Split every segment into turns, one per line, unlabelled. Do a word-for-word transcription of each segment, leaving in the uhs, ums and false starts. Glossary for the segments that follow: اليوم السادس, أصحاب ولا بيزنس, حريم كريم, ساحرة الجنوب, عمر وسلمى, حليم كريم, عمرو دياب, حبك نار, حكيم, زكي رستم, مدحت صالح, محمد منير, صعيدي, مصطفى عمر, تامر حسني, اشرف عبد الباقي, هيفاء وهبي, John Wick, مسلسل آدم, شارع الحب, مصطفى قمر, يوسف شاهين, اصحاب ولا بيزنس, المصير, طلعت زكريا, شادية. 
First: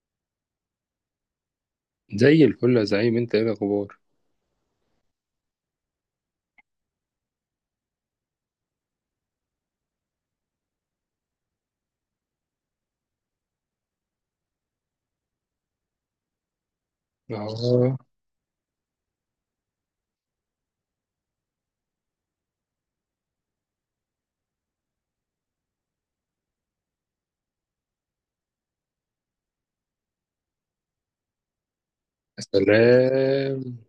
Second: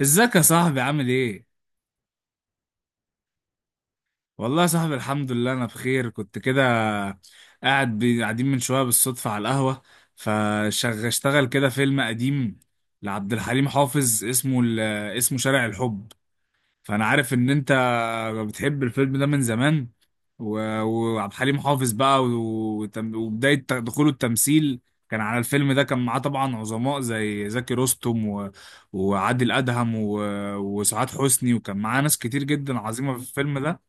ازيك يا صاحبي؟ عامل ايه؟
زي الفل يا زعيم، انت ايه الاخبار؟
والله يا صاحبي، الحمد لله انا بخير. كنت كده قاعد بي- قاعدين من شويه بالصدفه على القهوه، فاشتغل كده فيلم قديم لعبد الحليم حافظ، اسمه ال- اسمه شارع الحب. فانا عارف ان انت
اه.
بتحب الفيلم ده من زمان. و- وعبد الحليم حافظ بقى، و- وتم- وبداية ت- دخوله التمثيل كان على الفيلم ده. كان معاه طبعا عظماء زي زكي رستم، و... وعادل أدهم، و... وسعاد حسني، وكان معاه ناس
يا
كتير جدا عظيمة في الفيلم
سلام.
ده.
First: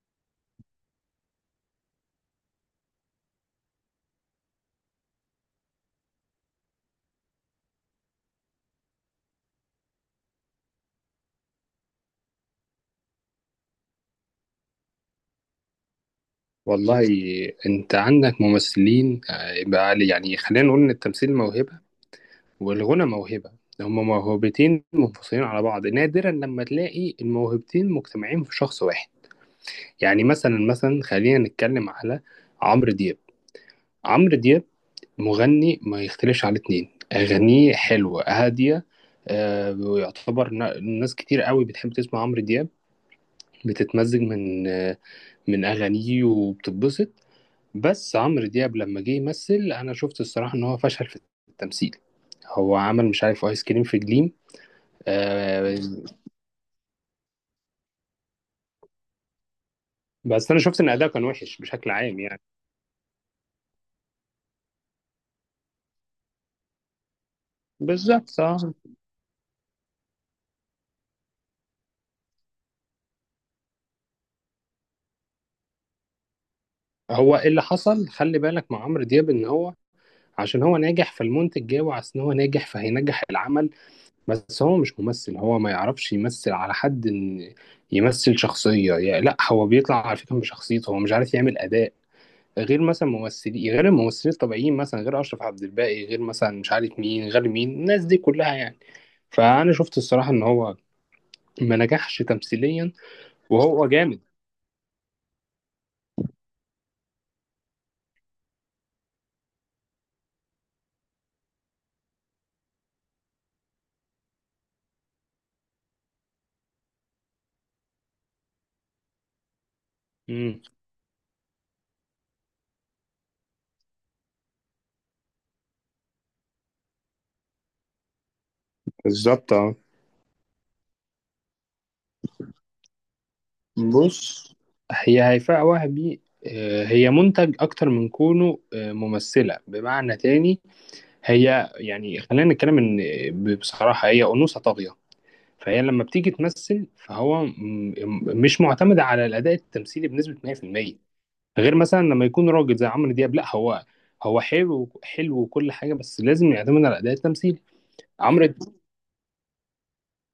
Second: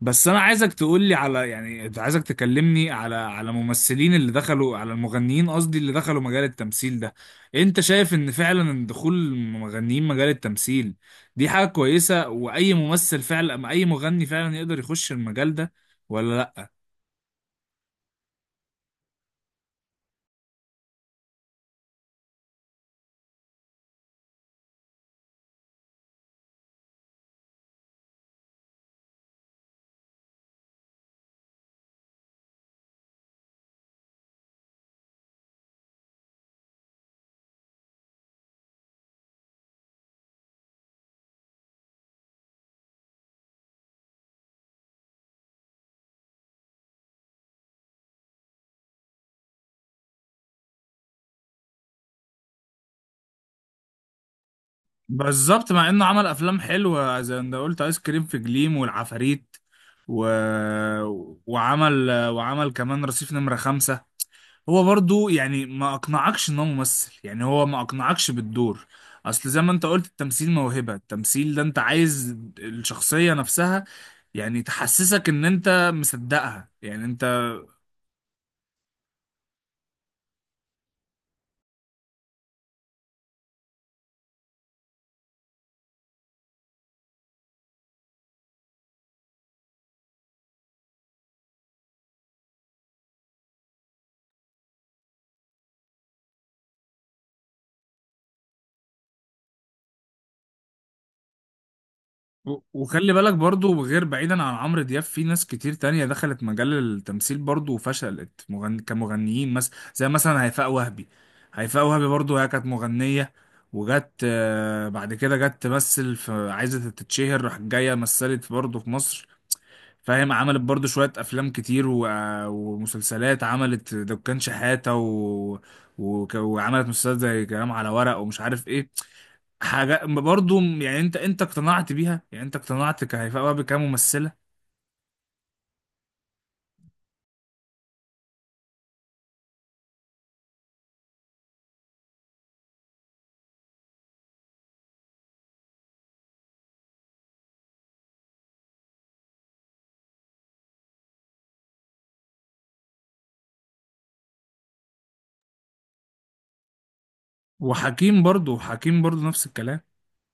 بس انا عايزك تقول لي على، يعني عايزك تكلمني على على ممثلين اللي دخلوا على المغنيين، قصدي اللي دخلوا مجال التمثيل ده. انت شايف ان فعلا دخول المغنيين مجال التمثيل دي حاجة كويسة، واي ممثل فعلا، أما اي مغني فعلا يقدر يخش المجال ده ولا لا؟
والله، انت عندك ممثلين. آه، يبقى علي يعني خلينا نقول ان التمثيل موهبه والغنى موهبه. هما موهبتين منفصلين على بعض، نادرا لما تلاقي الموهبتين مجتمعين في شخص واحد. يعني مثلا مثلا خلينا نتكلم على عمرو دياب. عمرو دياب مغني ما يختلفش على اتنين، اغانيه حلوه هاديه. آه، ويعتبر نا- ناس كتير قوي بتحب تسمع عمرو دياب، بتتمزج من من اغانيه وبتتبسط. بس عمرو دياب لما جه يمثل، انا شفت الصراحه ان هو فشل في التمثيل. هو عمل مش عارف ايس كريم في جليم.
بالظبط،
آه.
مع انه عمل افلام حلوة زي ما انت قلت، ايس كريم في جليم والعفاريت، و...
بس انا شفت ان اداؤه كان وحش بشكل
وعمل
عام يعني.
وعمل كمان رصيف نمرة خمسة. هو برضو يعني ما اقنعكش ان هو ممثل، يعني هو ما اقنعكش
بالظبط آه.
بالدور. اصل زي ما انت قلت، التمثيل موهبة. التمثيل ده انت عايز الشخصية نفسها يعني تحسسك ان انت مصدقها، يعني انت.
هو إيه اللي حصل، خلي بالك مع عمرو دياب، ان هو عشان هو ناجح فالمنتج جاي، وعشان هو ناجح فهينجح العمل. بس هو مش ممثل، هو ما يعرفش يمثل على حد ان يمثل شخصية. يعني لا، هو بيطلع على فكرة بشخصيته، هو مش عارف يعمل أداء غير مثلا ممثلين، غير الممثلين الطبيعيين، مثلا غير اشرف عبد الباقي، غير مثلا مش عارف مين، غير مين، الناس دي كلها يعني. فانا شفت الصراحه ان هو ما نجحش
و-
تمثيليا.
وخلي بالك برضو،
وهو
غير
جامد.
بعيدا عن عمرو دياب في ناس كتير تانية دخلت مجال التمثيل برضو وفشلت، مغن... كمغنيين مثلا، زي مثلا هيفاء وهبي. هيفاء وهبي برضو هي كانت مغنية وجت، آه، بعد كده جت تمثل في، عايزة تتشهر، راحت جاية مثلت برضو في مصر، فاهم، عملت
امم
برضو شوية أفلام كتير، و... ومسلسلات. عملت دكان شحاتة، و... وك... وعملت مسلسلات زي كلام على ورق ومش عارف إيه.
بالظبط اه.
حاجة برضو يعني، أنت أنت اقتنعت بيها؟ يعني أنت اقتنعت كهيفاء وهبي كممثلة؟
بص، هي هيفاء وهبي آه، هي منتج اكتر من كونه آه، ممثله بمعنى تاني. هي يعني خلينا نتكلم ان ب- بصراحه هي انوثه طاغيه. فهي لما بتيجي تمثل فهو م- م- مش معتمده على الاداء التمثيلي بنسبه مية في المية. غير مثلا لما يكون راجل زي عمرو دياب، لا هو، هو حلو حلو وكل حاجه، بس لازم يعتمد على اداء التمثيل.
وحكيم
عمرو
برضو،
د-
حكيم برضو نفس الكلام.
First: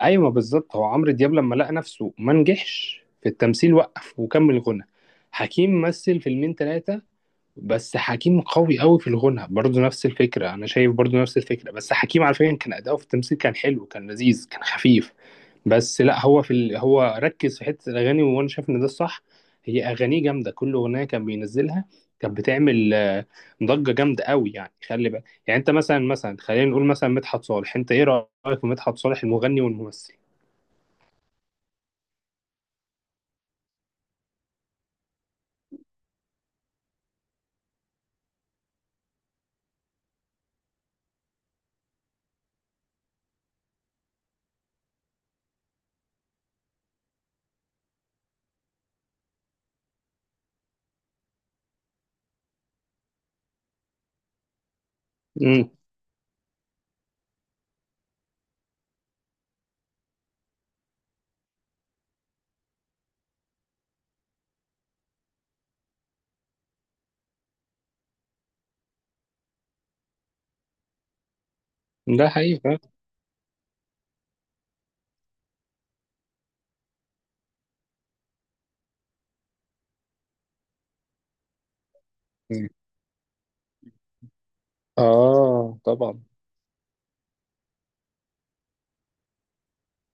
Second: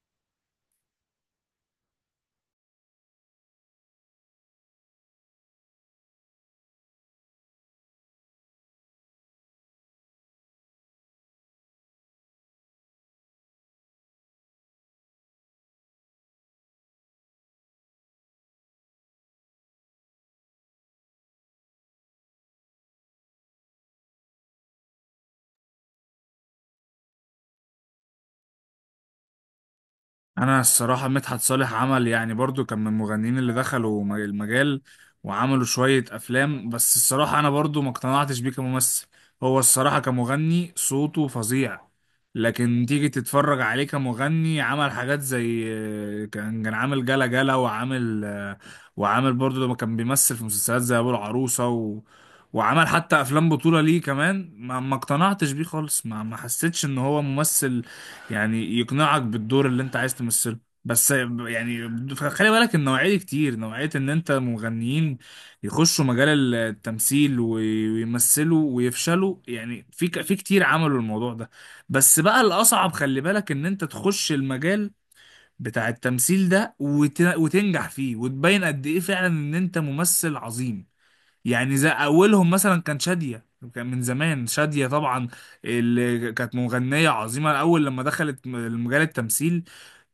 ايوه بالظبط. هو عمرو دياب لما لقى نفسه ما نجحش في التمثيل وقف وكمل غنى. حكيم مثل فيلمين ثلاثه، بس حكيم قوي قوي في الغنى، برضه نفس الفكرة. أنا شايف برضه نفس الفكرة، بس حكيم على فكرة كان أداؤه في التمثيل كان حلو، كان لذيذ، كان خفيف. بس لا هو في ال... هو ركز في حتة الأغاني، وأنا شايف إن ده الصح. هي أغانيه جامدة، كل أغنية كان بينزلها كانت بتعمل آه، ضجة جامدة قوي يعني. خلي بالك يعني أنت مثلا مثلا خلينا نقول مثلا مدحت صالح، أنت إيه رأيك في مدحت صالح المغني والممثل؟
انا الصراحه مدحت صالح عمل يعني برضو، كان من المغنيين اللي دخلوا م- المجال وعملوا شويه افلام، بس الصراحه انا برضو ما اقتنعتش بيه كممثل. هو الصراحه كمغني صوته فظيع، لكن تيجي تتفرج عليه كمغني عمل حاجات زي، كان كان عامل جلا جلا، وعامل وعامل برضو لما كان بيمثل في مسلسلات زي ابو العروسه، و... وعمل حتى افلام بطوله ليه كمان. ما ما اقتنعتش بيه
امم
خالص، ما ما حسيتش ان هو ممثل يعني يقنعك بالدور اللي انت عايز تمثله. بس يعني خلي بالك، النوعية دي كتير، نوعية ان انت مغنيين يخشوا مجال التمثيل وي- ويمثلوا ويفشلوا، يعني في ك- في كتير عملوا الموضوع ده. بس
ده
بقى
حقيقي.
الأصعب خلي بالك ان انت تخش المجال بتاع التمثيل ده وت- وتنجح فيه وتبين قد ايه فعلا ان انت ممثل عظيم. يعني زي اولهم مثلا كان شادية، كان من زمان شادية طبعا،
آه طبعا.
اللي كانت مغنية عظيمة الاول. لما دخلت مجال التمثيل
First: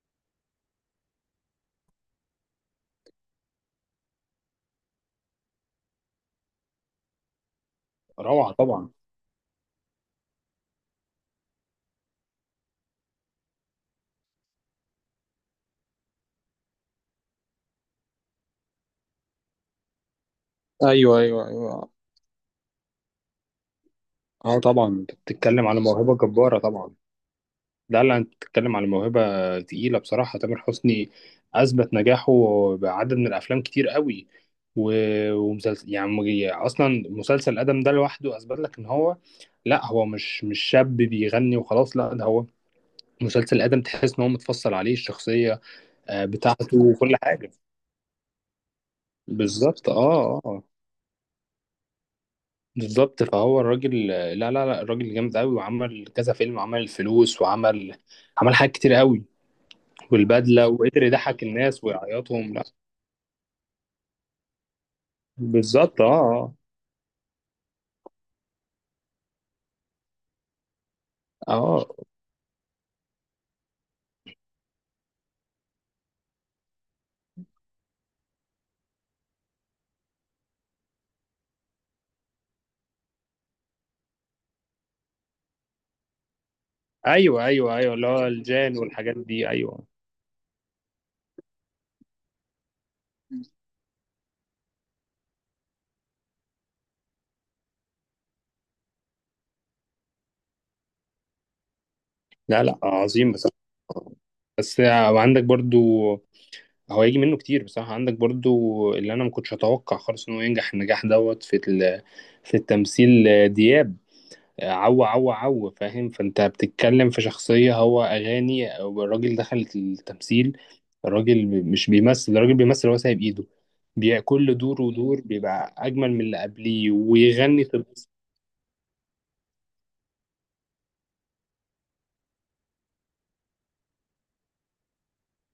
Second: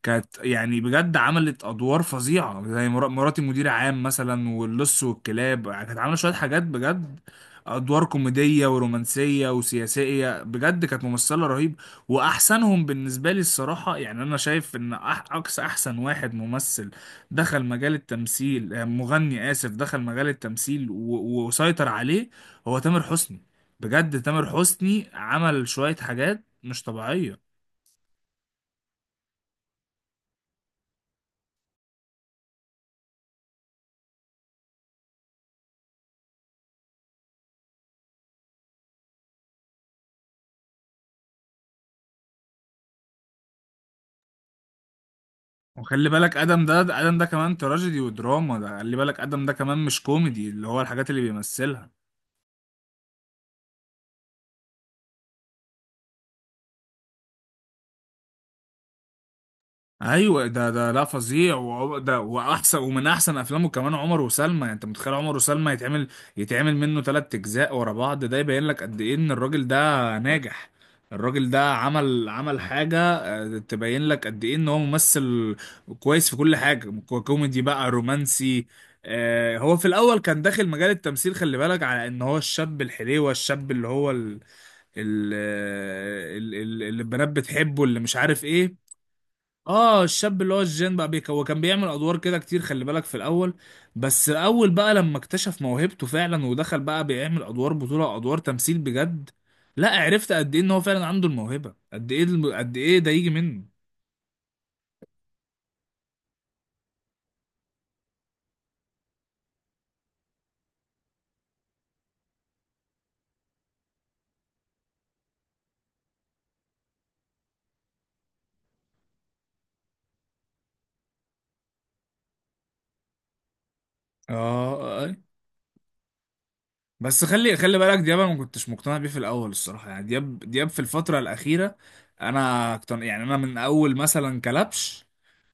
كانت يعني بجد عملت ادوار فظيعة زي مرا- مراتي مدير عام مثلا، واللص والكلاب. كانت عاملة شوية حاجات بجد، ادوار
روعة
كوميدية
طبعا.
ورومانسية وسياسية، بجد كانت ممثلة رهيب. واحسنهم بالنسبة لي الصراحة، يعني انا شايف ان أح- اقصى احسن واحد ممثل دخل مجال التمثيل، آه، مغني آسف، دخل مجال التمثيل و- وسيطر عليه هو تامر حسني. بجد تامر
اه طبعا،
حسني
انت بتتكلم
عمل
على
شوية
موهبة
حاجات
جبارة
مش
طبعا.
طبيعية.
لا لا، انت بتتكلم على موهبة تقيلة بصراحة. تامر حسني أثبت نجاحه بعدد من الأفلام كتير قوي، و... ومسلسل يعني، أصلا مسلسل آدم ده لوحده أثبت لك إن هو لا، هو مش مش شاب بيغني وخلاص، لا ده هو. مسلسل آدم تحس إن هو متفصل عليه الشخصية
وخلي
آه،
بالك آدم
بتاعته
ده،
وكل
آدم ده
حاجة.
كمان تراجيدي ودراما. ده خلي بالك آدم ده كمان
بالظبط اه
مش
اه
كوميدي
آه.
اللي هو الحاجات اللي بيمثلها.
بالظبط فهو الراجل، لا لا لا الراجل جامد قوي، وعمل كذا فيلم، عمل الفلوس، وعمل عمل حاجات كتير قوي.
ايوه،
والبدله،
ده ده
وقدر
لا
يضحك
فظيع،
الناس
وعو- ده
ويعيطهم، لا.
واحسن، ومن احسن افلامه كمان عمر وسلمى. يعني انت متخيل عمر وسلمى
بالظبط
يتعمل
اه
يتعمل منه ثلاث اجزاء ورا بعض؟ ده يبين لك قد ايه ان الراجل ده ناجح. الراجل
اه
ده
آه.
عمل عمل حاجة، آه، تبين لك قد ايه ان هو ممثل كويس في كل حاجة، كو- كوميدي بقى، رومانسي. آه، هو في الاول كان داخل مجال التمثيل، خلي بالك، على ان هو الشاب الحليوة، الشاب اللي هو ال- ال- آه، ال- اللي البنات
ايوه ايوه
بتحبه،
ايوه،
اللي
اللي
مش
هو
عارف
الجان
ايه.
والحاجات دي، ايوه.
اه، الشاب اللي هو الجين بقى بيك، هو كان بيعمل ادوار كده كتير خلي بالك في الاول. بس الاول بقى لما اكتشف موهبته فعلا ودخل بقى بيعمل ادوار بطولة، ادوار تمثيل بجد، لا عرفت قد ايه ان هو فعلا عنده الموهبة، قد ايه، الم-
لا
قد
لا،
ايه ده يجي
عظيم بصراحه.
منه.
بس عندك برضو، هو هيجي منه كتير بصراحه. عندك برضو اللي انا ما كنتش اتوقع خالص انه ينجح النجاح دوت في ال- في التمثيل، دياب. عو عو عو فاهم، فانت بتتكلم في شخصية، هو أغاني أو الراجل دخل التمثيل. الراجل بي- مش بيمثل، الراجل بيمثل هو سايب إيده. بي-
اه.
كل دور
آه.
ودور بيبقى أجمل من اللي قبليه،
بس خلي
ويغني في
خلي بالك
القصة.
دياب، انا ما كنتش مقتنع بيه في الاول الصراحة. يعني دياب، دياب في الفترة الاخيرة انا اقتنع، يعني انا من اول مثلا كلبش،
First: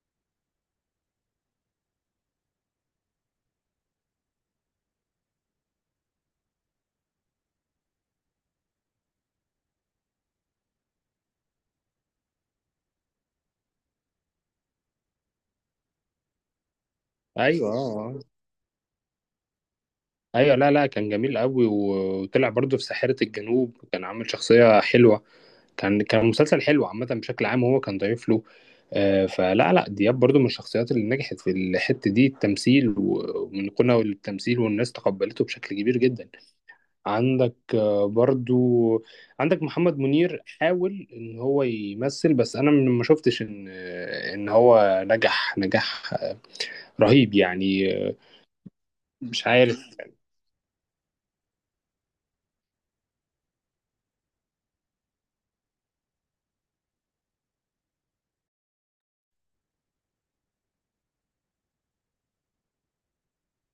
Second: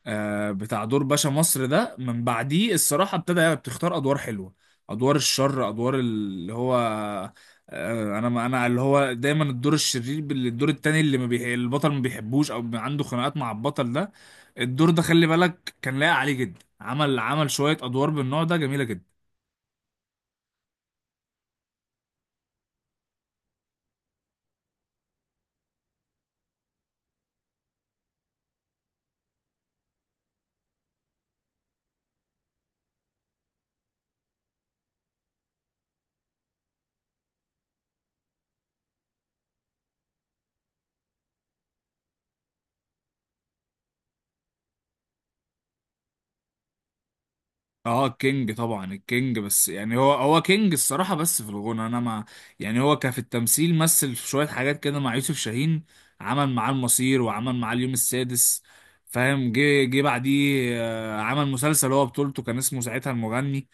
آه، بتاع دور باشا مصر ده. من بعديه الصراحة ابتدى بتختار أدوار حلوة، أدوار الشر، أدوار اللي هو، آه، أنا أنا اللي هو دايما الدور الشرير، بال- الدور التاني اللي ما بيح... البطل ما بيحبوش، أو عنده خناقات مع البطل ده. الدور ده خلي بالك كان لايق عليه جدا، عمل عمل
أيوه آه،
شوية أدوار
آه.
بالنوع ده جميلة جدا.
أيوه لا لا، كان جميل أوي، و- وطلع برضه في ساحرة الجنوب، كان عامل شخصية حلوة. كان كان مسلسل حلو عامة بشكل عام، وهو كان ضيف له. آه، فلا لا دياب برضو من الشخصيات اللي نجحت في الحتة دي، التمثيل و- ومن قناة للتمثيل، والناس تقبلته بشكل كبير جدا. عندك آه، برضو عندك محمد منير حاول ان هو يمثل، بس انا ما شفتش ان آه، ان هو نجح نجاح آه، رهيب يعني
اه،
آه،
كينج طبعا الكينج،
مش
بس
عارف.
يعني هو هو كينج الصراحة بس في الغنى. انا مع، يعني هو كان في التمثيل مثل في شوية حاجات كده مع يوسف شاهين، عمل معاه المصير وعمل معاه اليوم السادس، فاهم. جه جه بعديه، آه، عمل مسلسل هو بطولته كان اسمه ساعتها المغني.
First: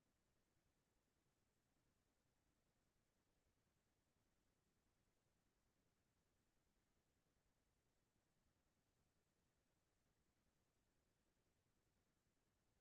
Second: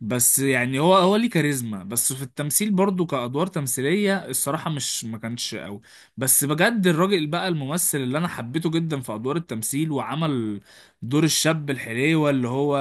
بس يعني هو هو ليه كاريزما، بس في التمثيل برضو كأدوار تمثيلية الصراحة مش، ما كانش قوي. بس بجد الراجل بقى الممثل اللي انا حبيته جدا في أدوار التمثيل، وعمل دور الشاب الحليوة اللي هو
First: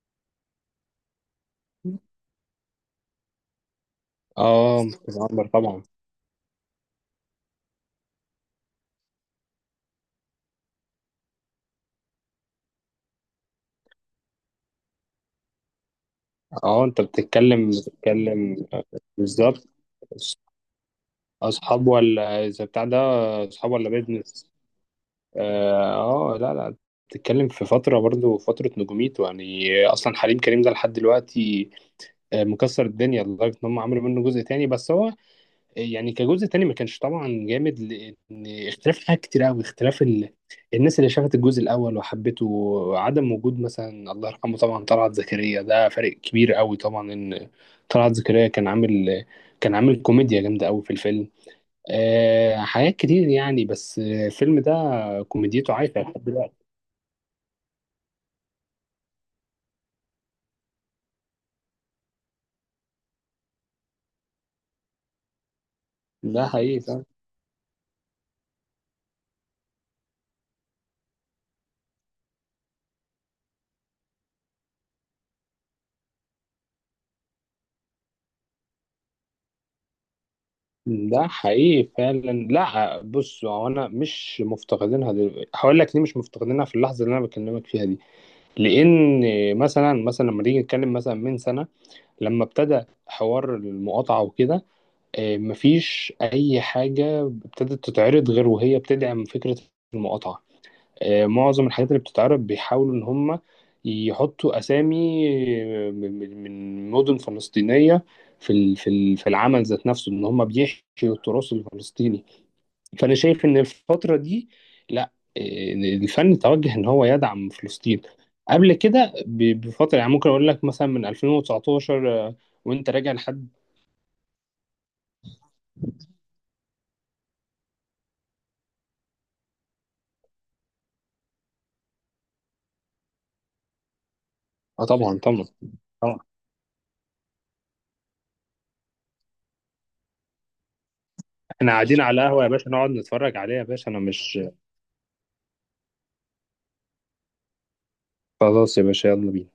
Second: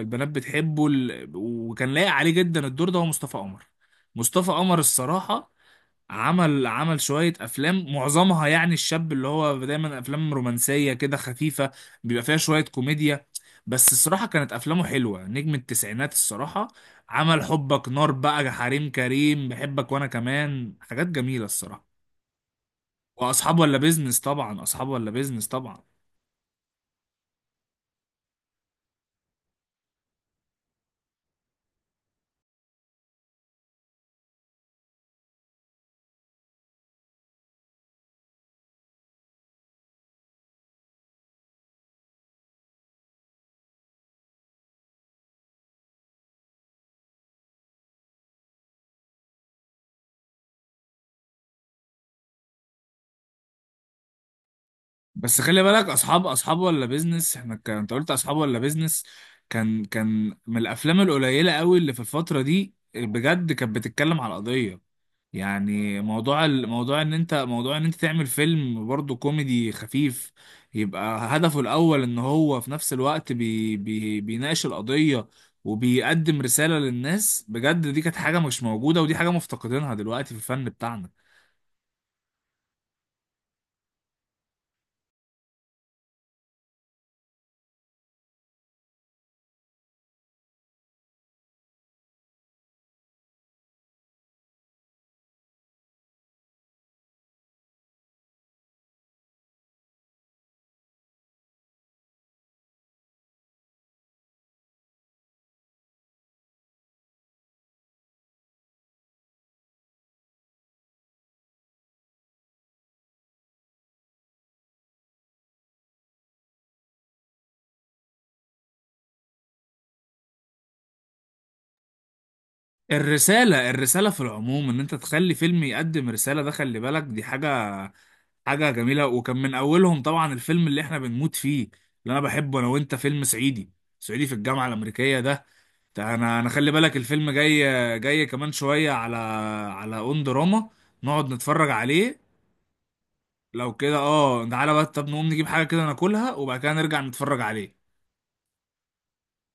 البنات بتحبه، ال- وكان لايق عليه جدا الدور ده، هو مصطفى قمر. مصطفى قمر
اه مصطفى عمر
الصراحة
طبعا.
عمل عمل شوية أفلام، معظمها يعني الشاب اللي هو دايما أفلام رومانسية كده خفيفة بيبقى فيها شوية كوميديا. بس الصراحة كانت أفلامه حلوة، نجم التسعينات الصراحة.
اه انت
عمل
بتتكلم
حبك نار بقى،
بتتكلم آه،
حريم كريم،
بالظبط.
بحبك وأنا كمان، حاجات جميلة
اصحاب
الصراحة.
ولا اذا بتاع ده،
وأصحاب
اصحاب
ولا
ولا
بيزنس
بيزنس.
طبعا، أصحاب ولا بيزنس طبعا
اه آه، لا لا، بتتكلم في فتره، برضو فتره نجوميته يعني. اصلا حليم كريم ده لحد دلوقتي آه، مكسر الدنيا، لدرجه ان هم عملوا منه جزء تاني. بس هو آه، يعني كجزء تاني ما كانش طبعا جامد، لان اختلاف حاجات كتير قوي، اختلاف ال... الناس اللي شافت الجزء الاول وحبته، وعدم وجود مثلا الله يرحمه طبعا طلعت زكريا، ده فارق كبير قوي طبعا. ان طلعت زكريا كان عامل، كان عامل كوميديا جامده قوي في الفيلم آه، حاجات كتير يعني. بس آه، الفيلم ده
بس خلي
كوميديته
بالك
عايشة لحد
أصحاب، أصحاب
دلوقتي.
ولا بيزنس إحنا كان أنت قلت أصحاب ولا بيزنس كان كان من الأفلام القليلة قوي اللي في الفترة دي بجد كانت بتتكلم على القضية. يعني موضوع
ده حقيقي
الموضوع
فعلا.
ان انت، موضوع ان انت تعمل فيلم برضه كوميدي خفيف، يبقى هدفه الاول ان هو في نفس الوقت بي بي بيناقش القضية وبيقدم رسالة للناس بجد. دي كانت حاجة مش موجودة، ودي حاجة مفتقدينها دلوقتي في الفن بتاعنا.
ده حقيقي فعلا. لا بص، هو انا مش مفتقدينها دلوقتي، هقول لك ليه مش مفتقدينها في اللحظه اللي انا بكلمك فيها دي. لان مثلا مثلا لما نيجي نتكلم مثلا من سنه لما ابتدى حوار المقاطعه وكده آه، مفيش اي حاجه ابتدت تتعرض غير وهي بتدعم فكره المقاطعه. آه، معظم الحاجات اللي بتتعرض بيحاولوا ان هم يحطوا اسامي آه، من من- من مدن فلسطينيه في ال- في ال- في العمل ذات نفسه، ان هم بيحشوا التراث الفلسطيني. فانا شايف ان الفتره دي، لا آه، الفن توجه ان هو يدعم فلسطين. قبل كده ب- بفتره يعني ممكن اقول لك مثلا من ألفين وتسعتاشر آه، وانت راجع لحد.
الرسالة، الرسالة في العموم ان انت تخلي فيلم يقدم رسالة، ده خلي بالك دي حاجة حاجة جميلة. وكان من أولهم طبعا الفيلم اللي إحنا بنموت فيه، اللي أنا بحبه أنا وأنت، فيلم صعيدي، صعيدي في الجامعة
اه طبعا
الأمريكية
طبعا
ده. ده
طبعا.
أنا أنا خلي بالك الفيلم جاي، جاي كمان شوية على على أون دراما، نقعد نتفرج
احنا قاعدين
عليه.
على قهوه يا باشا، نقعد نتفرج عليها يا
لو
باشا،
كده
انا مش.
أه، تعالى بقى طب نقوم نجيب حاجة كده ناكلها وبعد كده نرجع نتفرج عليه.
خلاص يا باشا، يلا بينا.